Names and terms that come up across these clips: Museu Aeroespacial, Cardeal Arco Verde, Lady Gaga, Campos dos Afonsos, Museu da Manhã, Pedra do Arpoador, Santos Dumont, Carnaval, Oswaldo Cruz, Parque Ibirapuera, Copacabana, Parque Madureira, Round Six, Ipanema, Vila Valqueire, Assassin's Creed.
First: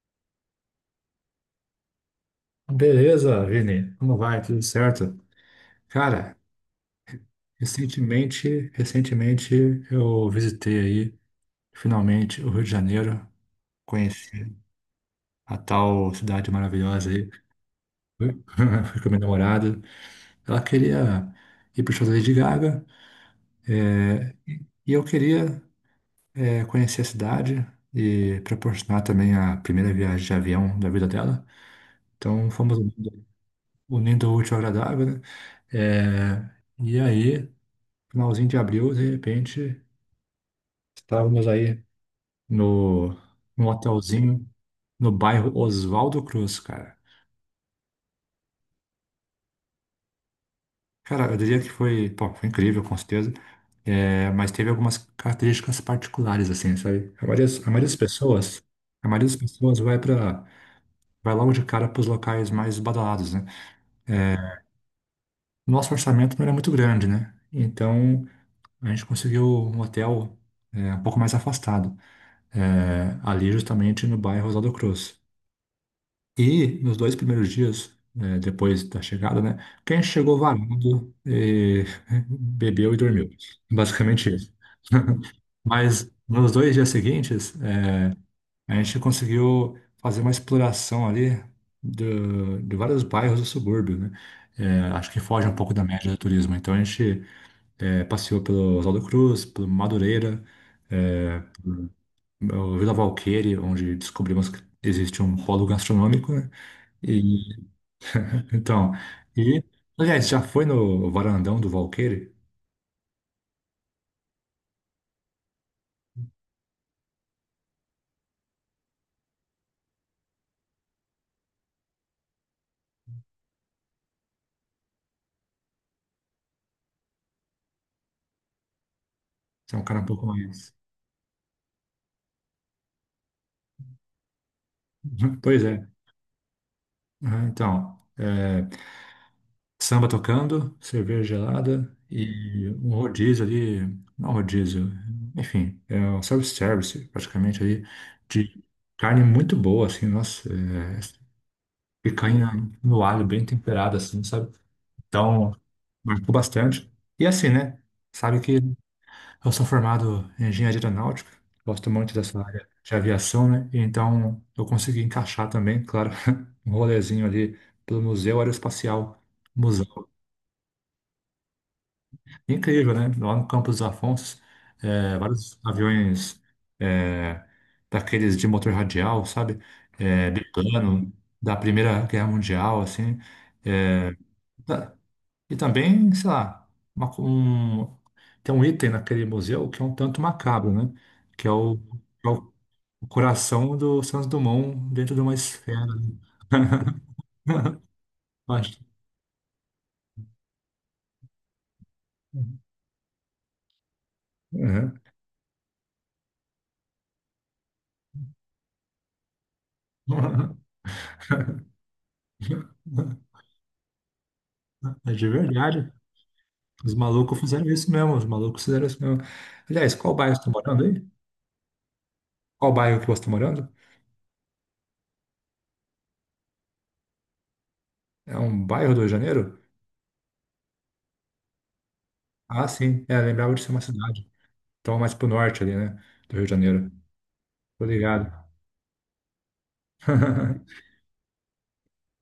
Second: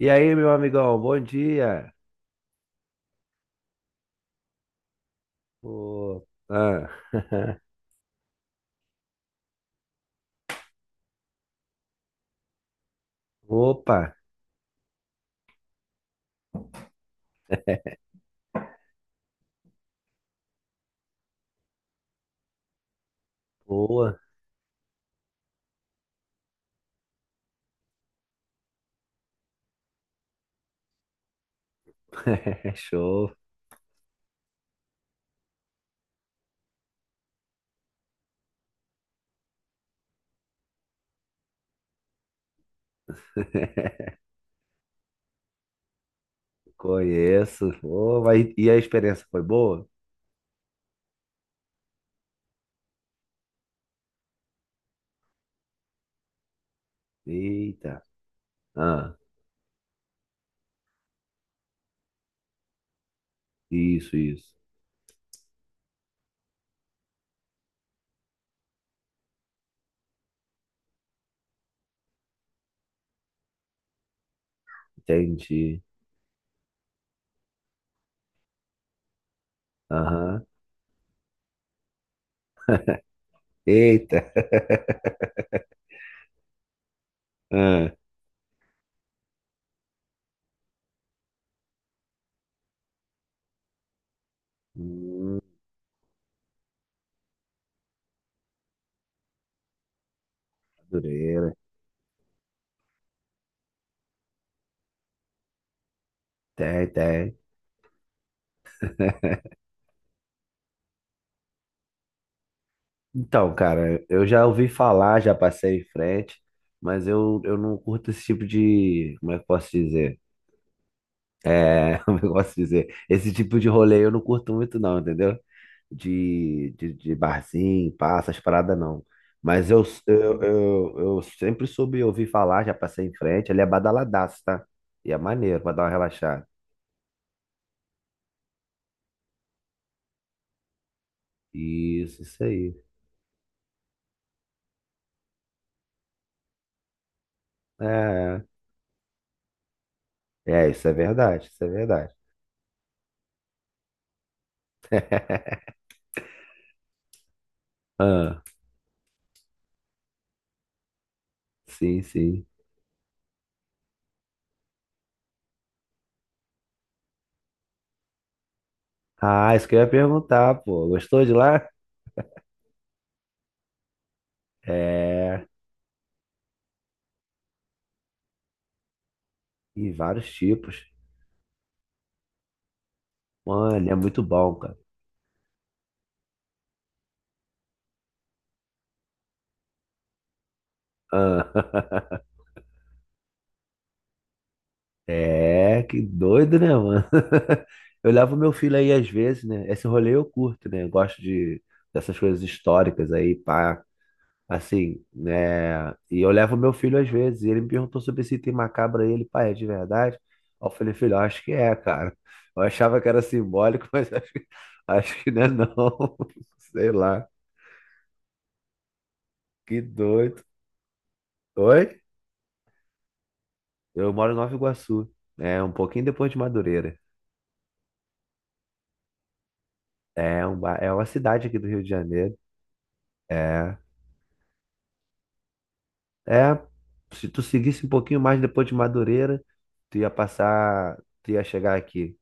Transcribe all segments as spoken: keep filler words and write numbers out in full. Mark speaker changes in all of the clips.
Speaker 1: E aí, meu amigão, bom dia.
Speaker 2: Beleza, Vini. Como vai? Tudo certo?
Speaker 1: Ô,
Speaker 2: Cara,
Speaker 1: ah,
Speaker 2: recentemente, recentemente eu visitei aí, finalmente, o Rio de Janeiro.
Speaker 1: Opa,
Speaker 2: Conheci a tal cidade maravilhosa aí. Fui fui com a minha namorada. Ela queria ir pro show da Lady Gaga
Speaker 1: boa,
Speaker 2: é, e eu queria eh, conhecer a cidade e proporcionar também a primeira viagem de avião da vida dela. Então fomos unindo
Speaker 1: show,
Speaker 2: unindo o útil ao agradável, né? Eh, e aí, finalzinho de abril, de repente. Estávamos aí no, num hotelzinho no bairro Oswaldo Cruz, cara.
Speaker 1: conheço. Ô, vai- E a experiência foi boa?
Speaker 2: Cara, eu diria que foi, pô, foi incrível, com certeza. É, mas teve algumas características particulares, assim, sabe? A maioria, a maioria das
Speaker 1: Eita,
Speaker 2: pessoas, a
Speaker 1: ah,
Speaker 2: maioria das pessoas vai para, vai logo de cara para os locais mais badalados, né?
Speaker 1: isso, isso,
Speaker 2: Nosso orçamento não era muito grande, né? Então a gente conseguiu um hotel é, um pouco mais afastado, é, ali justamente no bairro Oswaldo Cruz.
Speaker 1: entendi.
Speaker 2: E nos dois primeiros dias, né, depois da chegada, né? Quem chegou
Speaker 1: Aham,
Speaker 2: varando, eh, bebeu e dormiu.
Speaker 1: Eita,
Speaker 2: Basicamente isso. Mas nos dois dias seguintes,
Speaker 1: ah.
Speaker 2: eh, a gente conseguiu fazer uma exploração ali do- de vários bairros do subúrbio, né? Eh, acho que
Speaker 1: Hum,
Speaker 2: foge um pouco da média do turismo. Então a gente eh, passeou pelo Oswaldo Cruz, pelo Madureira, eh,
Speaker 1: Madureira,
Speaker 2: o Vila Valqueire, onde descobrimos que existe um polo gastronômico, né?
Speaker 1: tem, tem.
Speaker 2: Então, e, aliás, já foi no varandão do Valqueire?
Speaker 1: Então, cara, eu já ouvi falar, já passei em frente, mas eu, eu não curto esse tipo de, como é que eu posso dizer? É, como eu gosto de dizer, esse tipo de rolê eu não curto muito não, entendeu? De, de, de barzinho, passas, paradas não. Mas
Speaker 2: Você é
Speaker 1: eu,
Speaker 2: um cara um pouco
Speaker 1: eu,
Speaker 2: mais.
Speaker 1: eu, eu sempre soube ouvir falar, já passei em frente, ele é badaladaço, tá? E é maneiro
Speaker 2: Pois
Speaker 1: pra dar
Speaker 2: é.
Speaker 1: uma relaxada.
Speaker 2: Aham. Então, é, samba tocando, cerveja gelada
Speaker 1: Isso, isso
Speaker 2: e
Speaker 1: aí.
Speaker 2: um rodízio ali, não rodízio, enfim, é um self-service praticamente ali,
Speaker 1: É,
Speaker 2: de carne muito boa, assim, nossa,
Speaker 1: é, isso é
Speaker 2: é,
Speaker 1: verdade, isso é verdade.
Speaker 2: picanha no alho, bem temperada, assim, sabe? Então, marcou bastante. E assim, né? Sabe
Speaker 1: Ah,
Speaker 2: que Eu sou formado em engenharia aeronáutica, gosto
Speaker 1: sim,
Speaker 2: muito dessa
Speaker 1: sim.
Speaker 2: área de aviação, né? E Então eu consegui encaixar também, claro, um rolezinho ali pelo Museu Aeroespacial,
Speaker 1: Ah, isso que eu ia
Speaker 2: museu.
Speaker 1: perguntar, pô. Gostou de lá?
Speaker 2: Incrível, né? Lá no Campos dos Afonsos, é,
Speaker 1: É,
Speaker 2: vários aviões é, daqueles de motor radial, sabe?
Speaker 1: e vários
Speaker 2: É,
Speaker 1: tipos.
Speaker 2: biplano, da Primeira Guerra Mundial, assim.
Speaker 1: Mano, é
Speaker 2: É,
Speaker 1: muito bom, cara.
Speaker 2: e também, sei lá, uma- um, tem um item naquele museu que é um tanto macabro, né?
Speaker 1: Ah.
Speaker 2: Que é o, é o o coração do Santos Dumont dentro de uma
Speaker 1: É,
Speaker 2: esfera.
Speaker 1: que doido, né, mano? Eu levo meu filho
Speaker 2: Acho-
Speaker 1: aí às vezes, né? Esse rolê eu curto, né? Eu gosto de dessas coisas históricas aí, pá,
Speaker 2: É.
Speaker 1: assim, né? E eu levo meu filho às vezes, e ele me perguntou sobre esse item macabro aí, ele, pai, é de verdade? Aí eu falei, filho, eu acho que é, cara. Eu achava que era simbólico, mas acho que,
Speaker 2: É
Speaker 1: acho
Speaker 2: de
Speaker 1: que não é
Speaker 2: verdade.
Speaker 1: não. Sei
Speaker 2: Os
Speaker 1: lá,
Speaker 2: malucos fizeram isso mesmo. Os malucos fizeram isso mesmo.
Speaker 1: que
Speaker 2: Aliás, qual bairro você
Speaker 1: doido.
Speaker 2: está morando aí?
Speaker 1: Oi?
Speaker 2: Qual bairro que você está morando?
Speaker 1: Eu moro em Nova Iguaçu, é um pouquinho depois de Madureira.
Speaker 2: É um bairro do Rio de Janeiro?
Speaker 1: É, um, ba- é uma cidade aqui do Rio de Janeiro.
Speaker 2: Ah, sim. É, lembrava de ser
Speaker 1: É.
Speaker 2: uma cidade. Então, mais pro norte ali, né? Do Rio de
Speaker 1: É,
Speaker 2: Janeiro.
Speaker 1: se tu
Speaker 2: Tô
Speaker 1: seguisse um pouquinho
Speaker 2: ligado.
Speaker 1: mais depois de Madureira, tu ia passar, tu ia chegar aqui.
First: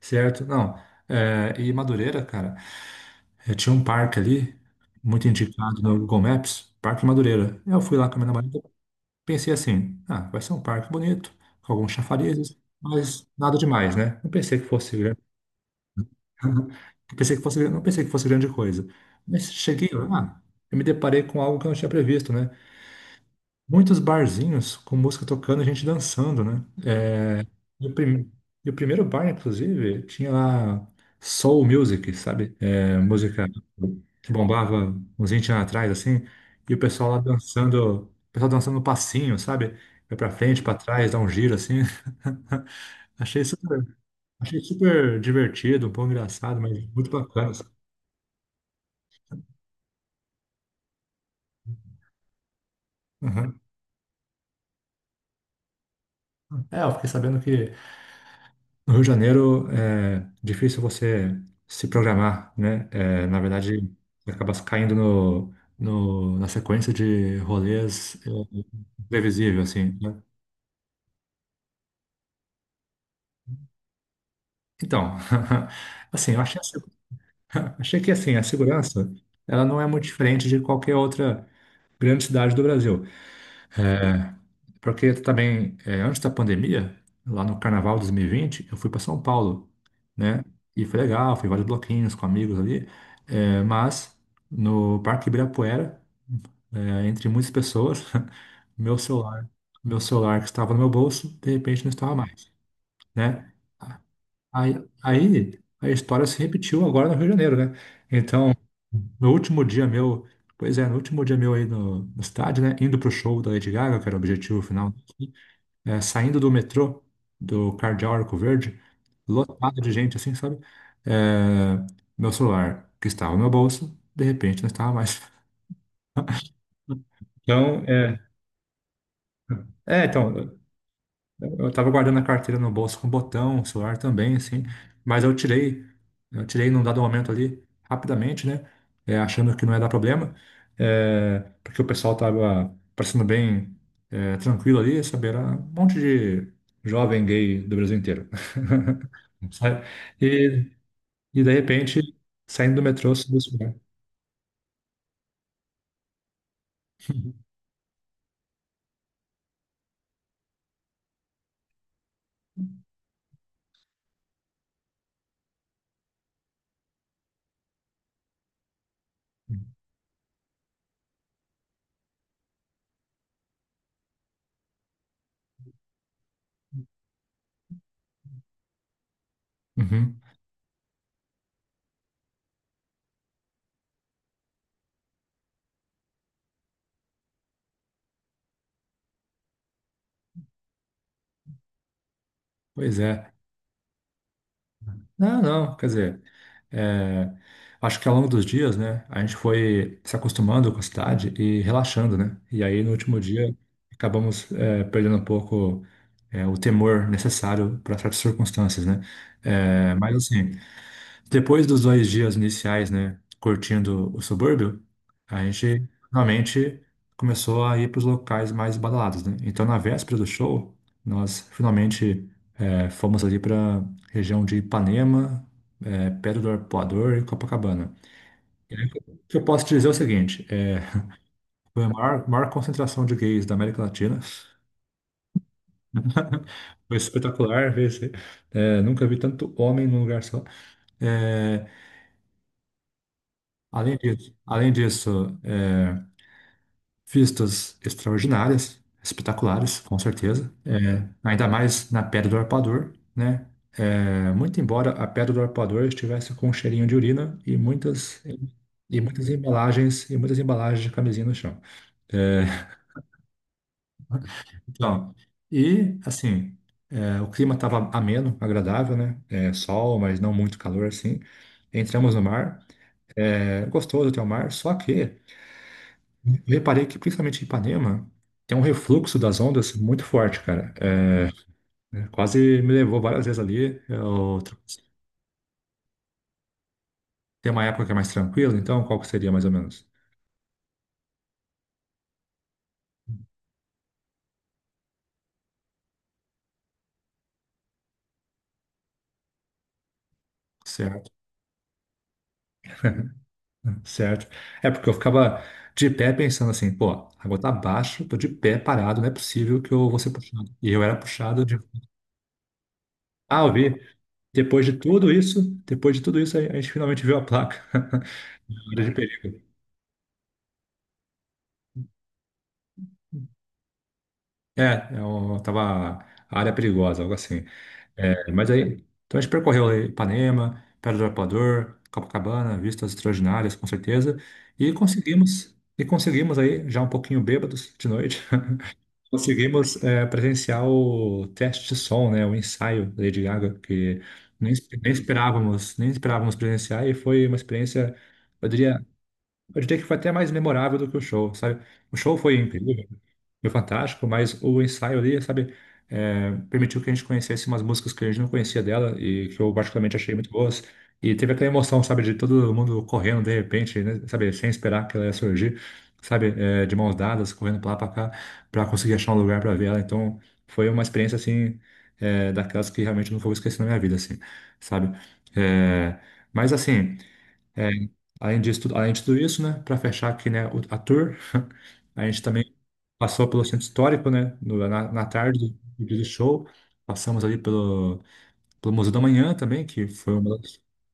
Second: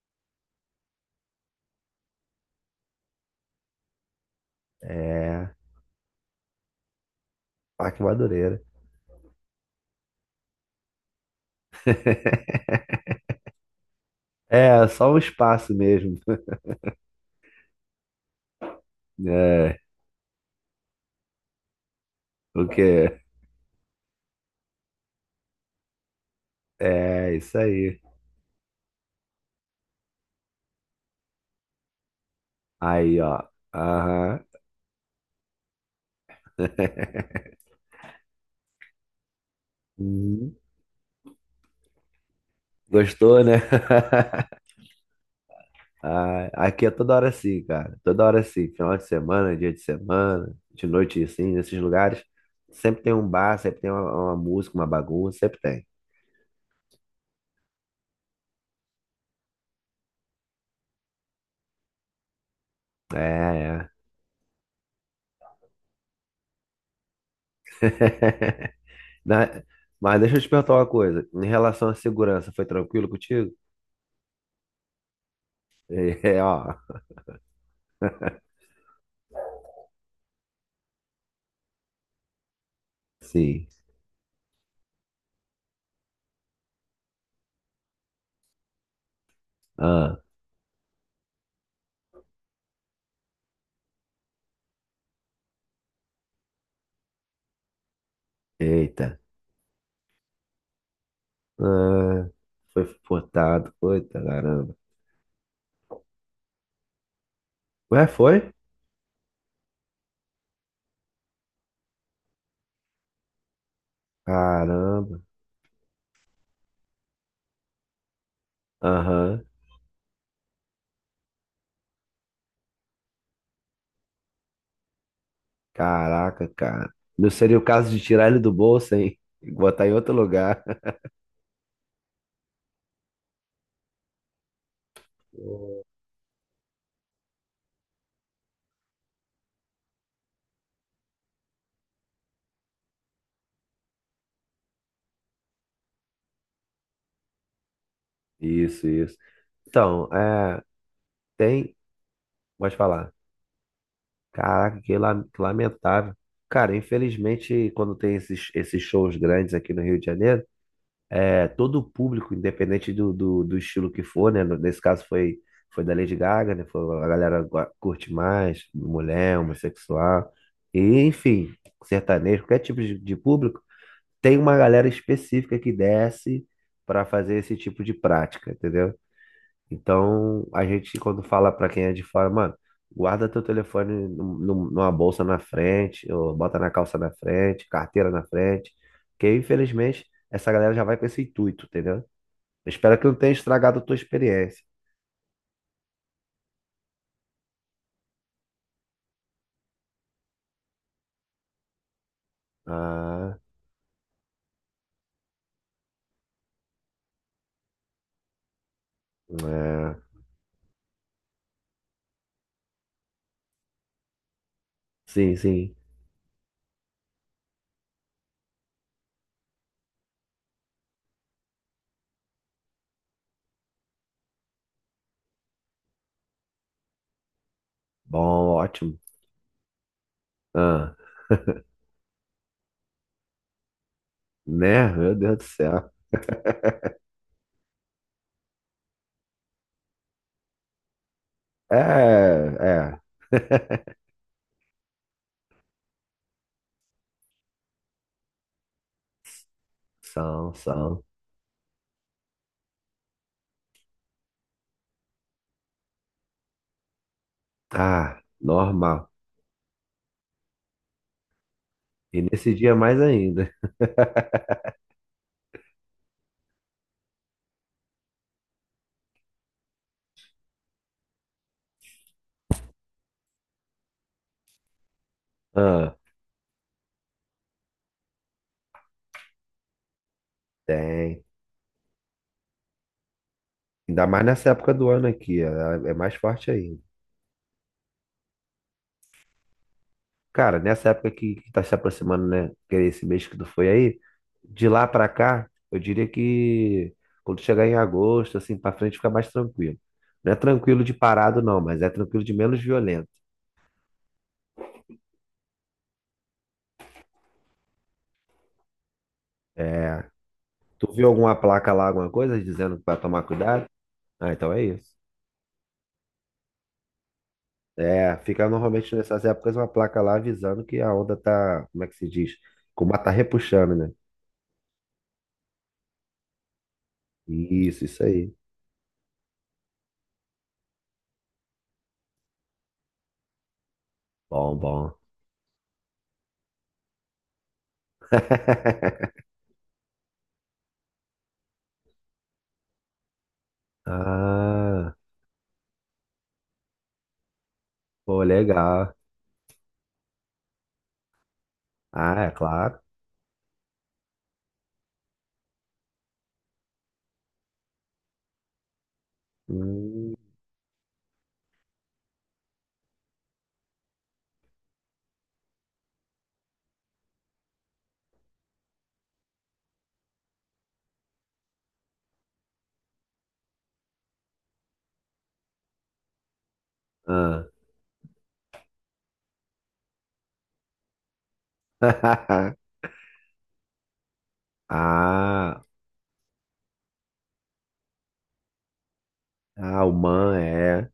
Speaker 2: Certo? Não. É, e Madureira, cara, é, tinha um parque ali, muito
Speaker 1: É,
Speaker 2: indicado no Google Maps, Parque Madureira. Eu fui
Speaker 1: Parque
Speaker 2: lá com a minha
Speaker 1: Madureira.
Speaker 2: namorada, pensei assim, ah, vai ser um parque bonito, com alguns chafarizes, mas nada demais, né? Não pensei que
Speaker 1: É,
Speaker 2: fosse
Speaker 1: só um
Speaker 2: grande,
Speaker 1: espaço mesmo.
Speaker 2: não pensei que fosse, não pensei que fosse grande coisa. Mas
Speaker 1: É,
Speaker 2: cheguei lá, eu me deparei com algo que eu não tinha previsto, né?
Speaker 1: o quê?
Speaker 2: Muitos barzinhos com música tocando, e gente dançando, né?
Speaker 1: É, isso
Speaker 2: E o,
Speaker 1: aí.
Speaker 2: prim... e o primeiro bar, inclusive, tinha lá soul music, sabe? É,
Speaker 1: Aí, ó.
Speaker 2: música que
Speaker 1: Aham.
Speaker 2: bombava uns vinte anos atrás, assim. E o pessoal lá dançando, o pessoal dançando no passinho, sabe? Vai pra
Speaker 1: Uhum.
Speaker 2: frente, pra trás, dá um giro, assim.
Speaker 1: Gostou,
Speaker 2: Achei
Speaker 1: né?
Speaker 2: super, achei super divertido, um pouco
Speaker 1: Ah,
Speaker 2: engraçado,
Speaker 1: aqui
Speaker 2: mas
Speaker 1: é
Speaker 2: muito
Speaker 1: toda hora
Speaker 2: bacana,
Speaker 1: assim,
Speaker 2: sabe?
Speaker 1: cara. Toda hora assim. Final de semana, dia de semana, de noite assim, nesses lugares. Sempre tem um bar,
Speaker 2: Uhum.
Speaker 1: sempre tem uma, uma música, uma bagunça, sempre tem.
Speaker 2: É, eu fiquei sabendo que No Rio de Janeiro é difícil você se programar, né?
Speaker 1: É,
Speaker 2: É, na verdade,
Speaker 1: é.
Speaker 2: você acaba caindo no, no- na sequência de rolês é,
Speaker 1: Na-
Speaker 2: previsível, assim,
Speaker 1: Mas
Speaker 2: né?
Speaker 1: deixa eu te perguntar uma coisa. Em relação à segurança, foi tranquilo contigo?
Speaker 2: Então, assim,
Speaker 1: É,
Speaker 2: eu achei,
Speaker 1: ó.
Speaker 2: a segu- achei que assim, a segurança ela não é muito diferente de qualquer outra grande cidade do Brasil.
Speaker 1: Sim.
Speaker 2: Porque também, eh, antes da pandemia, lá no Carnaval de dois mil e vinte, eu fui para São Paulo,
Speaker 1: Ah,
Speaker 2: né? E foi legal, fui em vários bloquinhos com amigos ali, eh, mas no Parque Ibirapuera, eh, entre muitas pessoas, meu
Speaker 1: eita.
Speaker 2: celular, meu celular que estava no meu bolso, de repente não estava
Speaker 1: Ah,
Speaker 2: mais,
Speaker 1: foi
Speaker 2: né?
Speaker 1: furtado. Eita, caramba.
Speaker 2: Aí, aí a história se repetiu agora no Rio de Janeiro, né?
Speaker 1: Ué, foi?
Speaker 2: Então, no último dia meu, pois é, no último dia meu aí no, no estádio, né? Indo pro show da Lady Gaga, que era o objetivo final
Speaker 1: Caramba.
Speaker 2: é, saindo do metrô do Cardeal Arco Verde,
Speaker 1: Aham.
Speaker 2: lotado de gente assim, sabe? É, meu celular, que estava no meu bolso, de repente não estava mais.
Speaker 1: Caraca, cara. Não seria o
Speaker 2: Então,
Speaker 1: caso de
Speaker 2: é,
Speaker 1: tirar ele do bolso, hein? E botar em
Speaker 2: é,
Speaker 1: outro
Speaker 2: então,
Speaker 1: lugar.
Speaker 2: Eu tava guardando a carteira no bolso com botão, o celular também, assim. Mas eu tirei, eu tirei num dado momento ali, rapidamente, né? é, achando que não ia dar problema, é, porque o pessoal tava parecendo bem é, tranquilo ali, sabe? Era um monte de jovem gay do Brasil inteiro.
Speaker 1: Isso, isso.
Speaker 2: Sabe?
Speaker 1: Então, é,
Speaker 2: E, e de
Speaker 1: tem.
Speaker 2: repente,
Speaker 1: Pode
Speaker 2: saindo do
Speaker 1: falar.
Speaker 2: metrô, subiu o celular.
Speaker 1: Caraca, que la- que lamentável. Cara, infelizmente, quando tem esses, esses shows grandes aqui no Rio de Janeiro, é, todo o público, independente do, do, do estilo que for, né? no- Nesse caso foi, foi da Lady Gaga, né? Foi, a galera gua- curte mais, mulher, homossexual, e, enfim, sertanejo, qualquer tipo de, de público, tem uma galera específica que desce para fazer esse tipo de prática, entendeu?
Speaker 2: Uhum.
Speaker 1: Então, a gente, quando fala pra quem é de fora, mano, guarda teu telefone num- num- numa bolsa na frente, ou bota na calça na frente, carteira na frente, porque infelizmente essa galera já vai com esse intuito, entendeu? Eu espero
Speaker 2: Pois
Speaker 1: que não tenha
Speaker 2: é.
Speaker 1: estragado a tua experiência.
Speaker 2: Não, não, quer dizer. É, acho que ao longo dos dias, né, a gente foi se acostumando com a cidade e relaxando, né? E aí no último
Speaker 1: Ah,
Speaker 2: dia acabamos é, perdendo um pouco é, o temor necessário para certas circunstâncias, né? É,
Speaker 1: é.
Speaker 2: mas assim. Depois dos dois dias iniciais, né, curtindo o subúrbio,
Speaker 1: Sim,
Speaker 2: a
Speaker 1: sim.
Speaker 2: gente finalmente começou a ir para os locais mais badalados, né? Então, na véspera do show, nós finalmente eh, fomos ali para região de Ipanema, eh, Pedra do Arpoador e Copacabana.
Speaker 1: Bom,
Speaker 2: E aí,
Speaker 1: ótimo.
Speaker 2: o que eu posso te dizer é o seguinte: eh,
Speaker 1: Ah,
Speaker 2: foi a maior, maior concentração de gays da América Latina.
Speaker 1: né? Meu Deus do céu.
Speaker 2: Foi espetacular ver esse- eh, nunca vi tanto homem num lugar só. Eh,
Speaker 1: É, é.
Speaker 2: além disso, além disso eh, Vistas extraordinárias, espetaculares, com
Speaker 1: São,
Speaker 2: certeza. É,
Speaker 1: são.
Speaker 2: ainda mais na Pedra do Arpoador, né? É, muito embora a Pedra do Arpoador estivesse com um cheirinho de urina e
Speaker 1: Ah,
Speaker 2: muitas e
Speaker 1: normal.
Speaker 2: muitas embalagens e muitas embalagens de camisinha no chão.
Speaker 1: E
Speaker 2: É,
Speaker 1: nesse dia mais ainda.
Speaker 2: então, e assim, é, o clima estava ameno, agradável, né? É, sol, mas não muito calor assim. Entramos no mar, é, gostoso até o mar, só que
Speaker 1: Ah.
Speaker 2: Eu reparei que, principalmente em Ipanema, tem um refluxo das ondas muito forte, cara. É,
Speaker 1: Tem.
Speaker 2: né? Quase me levou várias vezes ali.
Speaker 1: Ainda mais
Speaker 2: Eu...
Speaker 1: nessa época do ano aqui, é é mais forte ainda.
Speaker 2: Tem uma época que é mais tranquila, então qual que seria mais ou menos?
Speaker 1: Cara, nessa época que, que tá se aproximando, né? Que é esse mês que tu foi aí, de lá pra cá, eu diria que quando chegar em agosto, assim, pra frente fica mais tranquilo. Não é tranquilo de
Speaker 2: Certo,
Speaker 1: parado, não, mas é tranquilo de menos violento.
Speaker 2: certo. É porque eu ficava de pé pensando assim, pô, a água tá abaixo, tô de pé parado, não é possível que eu vou
Speaker 1: É.
Speaker 2: ser puxado. E eu
Speaker 1: Tu
Speaker 2: era
Speaker 1: viu alguma
Speaker 2: puxado de.
Speaker 1: placa lá, alguma coisa, dizendo pra tomar
Speaker 2: Ah, eu
Speaker 1: cuidado?
Speaker 2: vi.
Speaker 1: Ah, então é
Speaker 2: Depois de
Speaker 1: isso.
Speaker 2: tudo isso, depois de tudo isso, a a gente finalmente viu a placa.
Speaker 1: É, fica
Speaker 2: Área de
Speaker 1: normalmente nessas
Speaker 2: perigo.
Speaker 1: épocas uma placa lá avisando que a onda tá, como é que se diz? Como ela tá repuxando, né?
Speaker 2: É, eu tava área perigosa, algo assim.
Speaker 1: Isso, isso
Speaker 2: É,
Speaker 1: aí.
Speaker 2: mas aí, então a gente percorreu aí Ipanema, Pedra do Arpoador, Copacabana, vistas extraordinárias, com certeza,
Speaker 1: Bom,
Speaker 2: e
Speaker 1: bom.
Speaker 2: conseguimos, e conseguimos aí, já um pouquinho bêbados de noite, conseguimos é, presenciar o teste de som, né, o ensaio da Lady Gaga, que nem, nem
Speaker 1: Ah,
Speaker 2: esperávamos, nem esperávamos presenciar, e foi uma experiência,
Speaker 1: pô,
Speaker 2: eu diria,
Speaker 1: legal.
Speaker 2: eu diria que foi até mais memorável do que o show, sabe? O
Speaker 1: Ah,
Speaker 2: show
Speaker 1: é
Speaker 2: foi
Speaker 1: claro.
Speaker 2: incrível, foi fantástico, mas o ensaio ali, sabe, é, permitiu que a gente conhecesse umas músicas que a gente não conhecia dela e que eu particularmente
Speaker 1: Hum,
Speaker 2: achei muito boas. E teve aquela emoção, sabe, de todo mundo correndo de repente, né, sabe, sem esperar que ela ia surgir, sabe, é, de mãos dadas, correndo pra lá pra cá, pra conseguir achar um lugar pra ver ela. Então, foi uma experiência, assim, é, daquelas que realmente eu não vou esquecer na minha vida, assim, sabe? É, mas, assim.
Speaker 1: ah.
Speaker 2: É, além disso, tudo- além de tudo isso, né, para fechar aqui, né, o- a tour, a gente também passou pelo centro histórico, né, no- na, na tarde do,
Speaker 1: Ah,
Speaker 2: do dia do show, passamos ali pelo, pelo Museu da Manhã também,
Speaker 1: ah,
Speaker 2: que
Speaker 1: o
Speaker 2: foi
Speaker 1: man
Speaker 2: uma das...
Speaker 1: é.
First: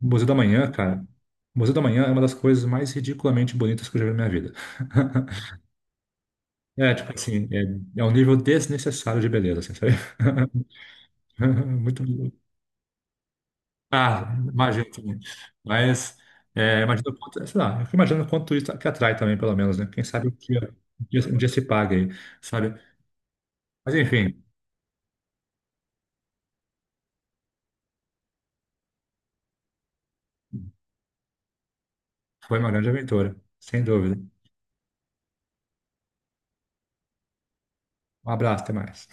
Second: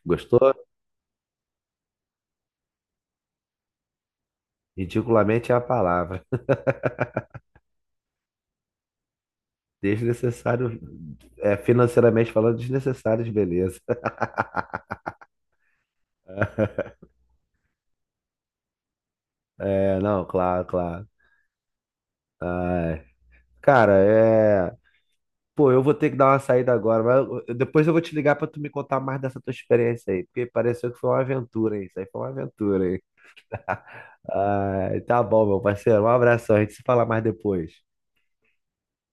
Speaker 2: O Museu da
Speaker 1: Gostou?
Speaker 2: Manhã, cara, o Museu da Manhã é uma das coisas mais ridiculamente bonitas que eu já vi na minha vida.
Speaker 1: Ridiculamente é a palavra.
Speaker 2: É, tipo assim, é, é um nível desnecessário de beleza, assim, sabe?
Speaker 1: Desnecessário, é,
Speaker 2: Muito,
Speaker 1: financeiramente falando, desnecessário de beleza.
Speaker 2: ah, imagino também. Mas, é, imagino quanto, sei lá, eu fico imaginando quanto isso que atrai também, pelo menos, né?
Speaker 1: É,
Speaker 2: Quem
Speaker 1: não,
Speaker 2: sabe um
Speaker 1: claro,
Speaker 2: dia, um
Speaker 1: claro.
Speaker 2: dia, um dia se paga aí, sabe?
Speaker 1: Ai, cara,
Speaker 2: Mas, enfim,
Speaker 1: é. Pô, eu vou ter que dar uma saída agora, mas eu- eu- depois eu vou te ligar pra tu me contar mais dessa tua experiência aí, porque pareceu que foi uma aventura, hein? Isso aí foi uma
Speaker 2: foi uma
Speaker 1: aventura,
Speaker 2: grande
Speaker 1: hein?
Speaker 2: aventura, sem dúvida.
Speaker 1: Ai, tá bom, meu parceiro. Um abração. A gente se fala mais depois.
Speaker 2: Um abraço, até mais.